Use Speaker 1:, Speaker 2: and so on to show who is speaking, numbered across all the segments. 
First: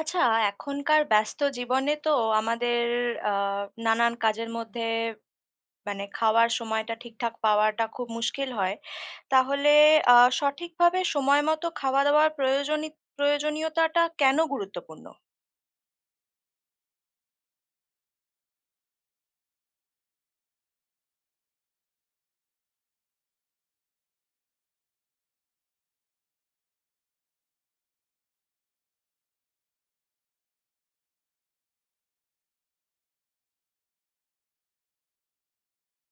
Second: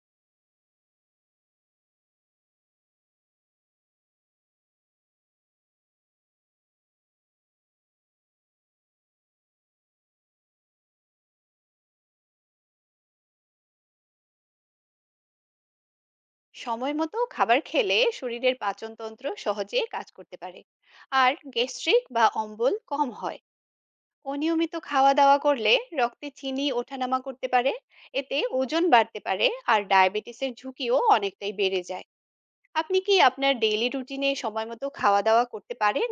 Speaker 1: আচ্ছা, এখনকার ব্যস্ত জীবনে তো আমাদের আ নানান কাজের মধ্যে মানে খাওয়ার সময়টা ঠিকঠাক পাওয়াটা খুব মুশকিল হয়। তাহলে সঠিকভাবে সময় মতো খাওয়া-দাওয়ার প্রয়োজনীয়তাটা কেন গুরুত্বপূর্ণ?
Speaker 2: সময় মতো খাবার খেলে শরীরের পাচনতন্ত্র সহজে কাজ করতে পারে, আর গ্যাস্ট্রিক বা অম্বল কম হয়। অনিয়মিত খাওয়া দাওয়া করলে রক্তে চিনি ওঠানামা করতে পারে, এতে ওজন বাড়তে পারে, আর ডায়াবেটিসের ঝুঁকিও অনেকটাই বেড়ে যায়। আপনি কি আপনার ডেইলি রুটিনে সময় মতো খাওয়া দাওয়া করতে পারেন?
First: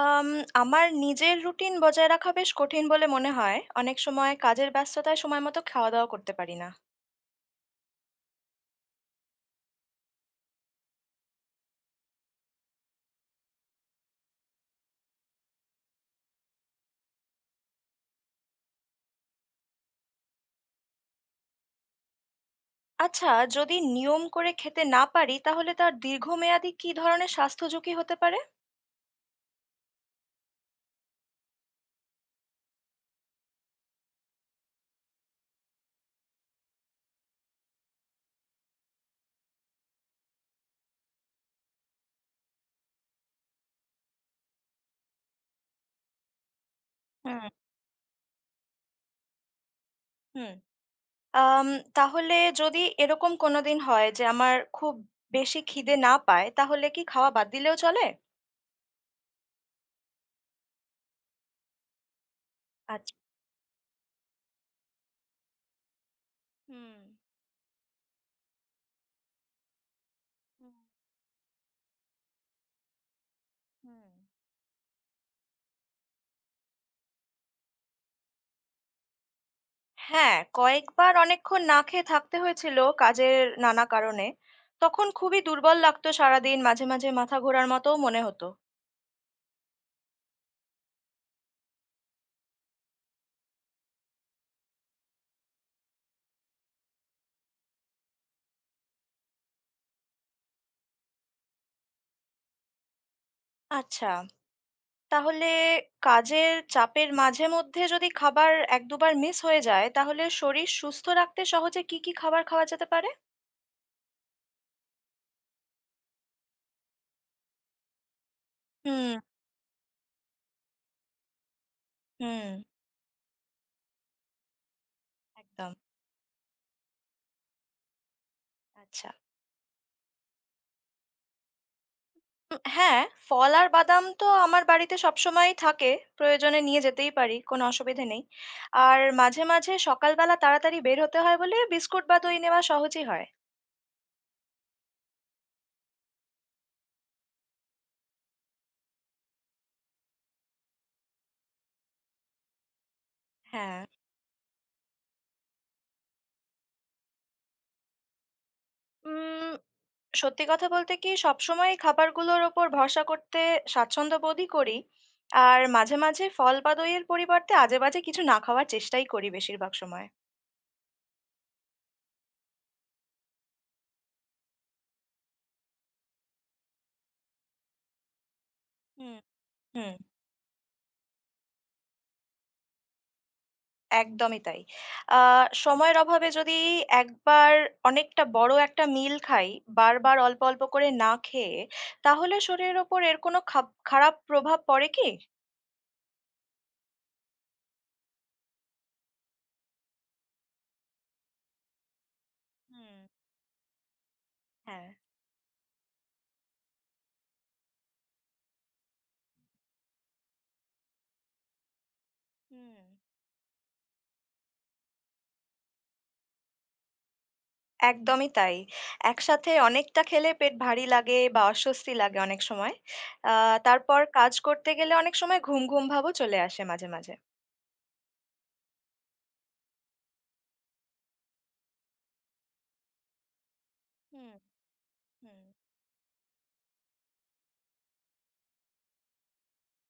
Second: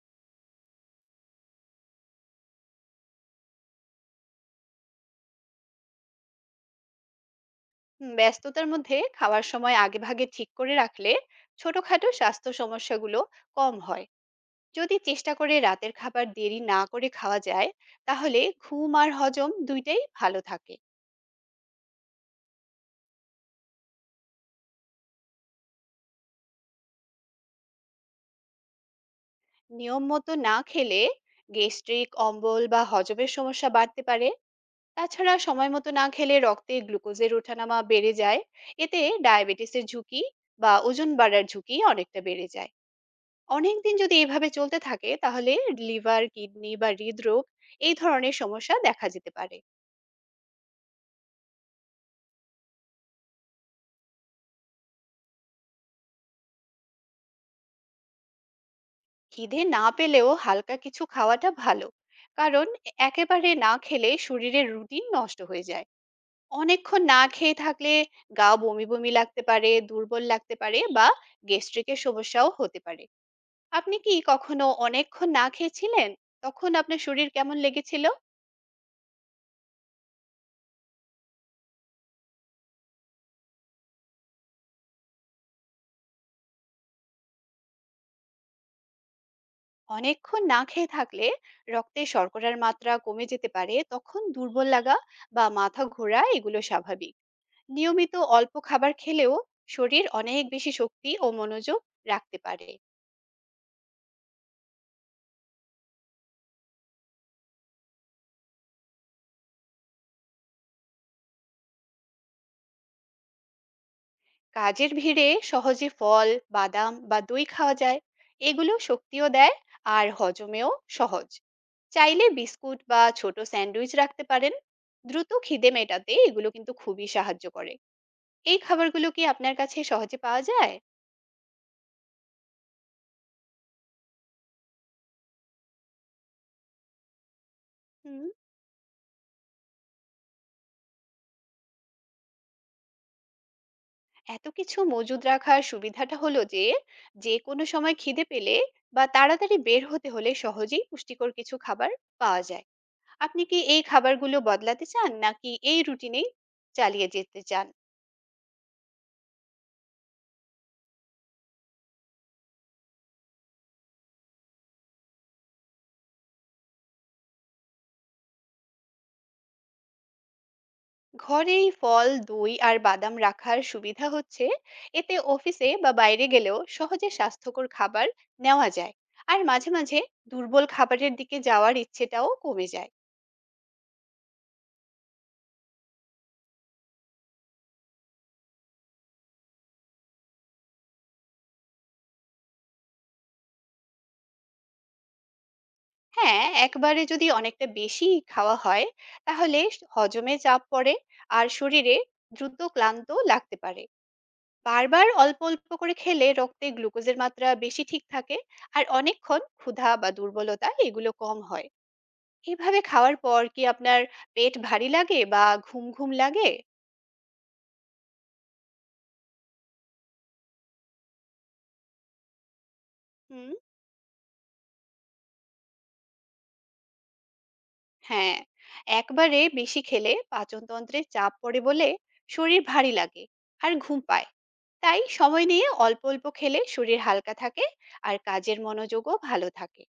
Speaker 1: আম আমার নিজের রুটিন বজায় রাখা বেশ কঠিন বলে মনে হয়। অনেক সময় কাজের ব্যস্ততায় সময় মতো খাওয়া-দাওয়া করতে পারি না।
Speaker 2: হুম, ব্যস্ততার মধ্যে খাওয়ার সময় আগেভাগে ঠিক করে রাখলে ছোটখাটো স্বাস্থ্য সমস্যাগুলো কম হয়। যদি চেষ্টা করে রাতের খাবার দেরি না করে খাওয়া যায়, তাহলে ঘুম আর হজম দুইটাই ভালো থাকে।
Speaker 1: আচ্ছা, যদি নিয়ম করে খেতে না পারি তাহলে তার দীর্ঘমেয়াদী কী ধরনের স্বাস্থ্য ঝুঁকি হতে পারে?
Speaker 2: নিয়ম মতো না খেলে গ্যাস্ট্রিক অম্বল বা হজমের সমস্যা বাড়তে পারে। তাছাড়া সময় মতো না খেলে রক্তে গ্লুকোজের ওঠানামা বেড়ে যায়, এতে ডায়াবেটিসের ঝুঁকি বা ওজন বাড়ার ঝুঁকি অনেকটা বেড়ে যায়। অনেকদিন যদি এভাবে চলতে থাকে, তাহলে লিভার কিডনি বা
Speaker 1: হুম।
Speaker 2: হৃদরোগ এই ধরনের সমস্যা দেখা যেতে পারে।
Speaker 1: হুম। আম তাহলে যদি এরকম কোনোদিন হয় যে আমার খুব বেশি খিদে না পায়, তাহলে কি খাওয়া বাদ দিলেও চলে?
Speaker 2: খিদে না পেলেও হালকা কিছু খাওয়াটা ভালো, কারণ
Speaker 1: আচ্ছা।
Speaker 2: একেবারে না খেলে শরীরের রুটিন নষ্ট হয়ে যায়।
Speaker 1: হুম,
Speaker 2: অনেকক্ষণ না খেয়ে থাকলে গা বমি বমি লাগতে পারে, দুর্বল লাগতে
Speaker 1: হুম,
Speaker 2: পারে, বা গ্যাস্ট্রিকের সমস্যাও হতে পারে। আপনি
Speaker 1: হুম।
Speaker 2: কি কখনো অনেকক্ষণ না খেয়েছিলেন? তখন আপনার শরীর কেমন লেগেছিল?
Speaker 1: হ্যাঁ, কয়েকবার অনেকক্ষণ না খেয়ে থাকতে হয়েছিল কাজের নানা কারণে। তখন খুবই দুর্বল লাগতো সারাদিন, মাঝে, মাঝে মাথা ঘোরার মতোও মনে হতো।
Speaker 2: অনেকক্ষণ না খেয়ে থাকলে রক্তে শর্করার মাত্রা কমে যেতে পারে, তখন দুর্বল লাগা বা মাথা ঘোরা এগুলো স্বাভাবিক। নিয়মিত অল্প খাবার খেলেও শরীর অনেক বেশি শক্তি ও মনোযোগ রাখতে পারে।
Speaker 1: আচ্ছা, তাহলে কাজের চাপের মাঝে মধ্যে যদি খাবার ১-২ বার মিস হয়ে যায়, তাহলে শরীর সুস্থ রাখতে সহজে কী, কী খাবার খাওয়া যেতে পারে?
Speaker 2: কাজের ভিড়ে সহজে ফল, বাদাম বা দই খাওয়া যায়, এগুলো
Speaker 1: হুম,
Speaker 2: শক্তিও দেয় আর হজমেও সহজ। চাইলে
Speaker 1: হুম,
Speaker 2: বিস্কুট বা ছোট স্যান্ডউইচ রাখতে পারেন, দ্রুত খিদে
Speaker 1: একদম।
Speaker 2: মেটাতে এগুলো কিন্তু খুবই সাহায্য করে। এই খাবারগুলো
Speaker 1: আচ্ছা।
Speaker 2: কি আপনার কাছে সহজে পাওয়া যায়?
Speaker 1: হ্যাঁ, ফল আর বাদাম তো আমার বাড়িতে সবসময়ই থাকে। প্রয়োজনে নিয়ে যেতেই পারি, কোনো অসুবিধে নেই।
Speaker 2: হুম।
Speaker 1: আর মাঝে, মাঝে সকালবেলা তাড়াতাড়ি বের হতে হয় বলে বিস্কুট বা দই নেওয়া সহজই হয়।
Speaker 2: এত কিছু মজুদ রাখার সুবিধাটা হলো যে, যেকোনো সময় খিদে পেলে বা তাড়াতাড়ি বের হতে হলে সহজেই পুষ্টিকর কিছু খাবার পাওয়া যায়। আপনি কি
Speaker 1: হ্যাঁ।
Speaker 2: এই খাবারগুলো বদলাতে চান নাকি এই রুটিনেই চালিয়ে যেতে চান?
Speaker 1: উম সত্যি কথা বলতে কি সবসময় খাবারগুলোর ওপর ভরসা করতে স্বাচ্ছন্দ্য বোধই করি। আর মাঝে, মাঝে ফল বা দইয়ের পরিবর্তে আজেবাজে কিছু না খাওয়ার চেষ্টাই করি বেশিরভাগ সময়।
Speaker 2: ঘরেই ফল, দই আর বাদাম রাখার সুবিধা হচ্ছে, এতে অফিসে বা বাইরে গেলেও সহজে স্বাস্থ্যকর খাবার নেওয়া যায়।
Speaker 1: হুম,
Speaker 2: আর মাঝে,
Speaker 1: হুম।
Speaker 2: মাঝে দুর্বল খাবারের দিকে যাওয়ার ইচ্ছেটাও কমে যায়।
Speaker 1: একদমই তাই। আ সময়ের অভাবে যদি একবার অনেকটা বড় একটা মিল খাই, বারবার অল্প, অল্প করে না খেয়ে, তাহলে শরীরের ওপর এর কোনো খাপ খারাপ প্রভাব পড়ে কি?
Speaker 2: হ্যাঁ, একবারে যদি অনেকটা বেশি খাওয়া হয়, তাহলে হজমে চাপ পড়ে আর শরীরে দ্রুত
Speaker 1: হুম,
Speaker 2: ক্লান্ত লাগতে পারে।
Speaker 1: হ্যাঁ।
Speaker 2: বারবার অল্প অল্প করে খেলে রক্তে গ্লুকোজের মাত্রা বেশি ঠিক থাকে, আর অনেকক্ষণ ক্ষুধা বা দুর্বলতা এগুলো কম হয়।
Speaker 1: হুম।
Speaker 2: এভাবে খাওয়ার পর কি আপনার পেট ভারী লাগে বা ঘুম ঘুম লাগে?
Speaker 1: একদমই তাই। একসাথে অনেকটা খেলে পেট ভারী লাগে বা অস্বস্তি লাগে অনেক সময়। আ
Speaker 2: হুম।
Speaker 1: তারপর কাজ করতে গেলে অনেক সময় ঘুম, ঘুম ভাবও চলে আসে মাঝে, মাঝে।
Speaker 2: হ্যাঁ, একবারে বেশি খেলে পাচনতন্ত্রে চাপ পড়ে বলে শরীর ভারী লাগে আর ঘুম পায়।
Speaker 1: হুম,
Speaker 2: তাই
Speaker 1: হুম।
Speaker 2: সময় নিয়ে অল্প অল্প খেলে শরীর হালকা থাকে আর কাজের মনোযোগও ভালো থাকে।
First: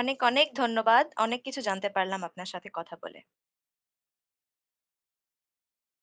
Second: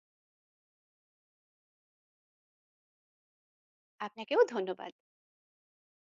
Speaker 1: অনেক, অনেক ধন্যবাদ। অনেক কিছু জানতে পারলাম আপনার সাথে কথা বলে।
Speaker 2: আপনাকেও ধন্যবাদ।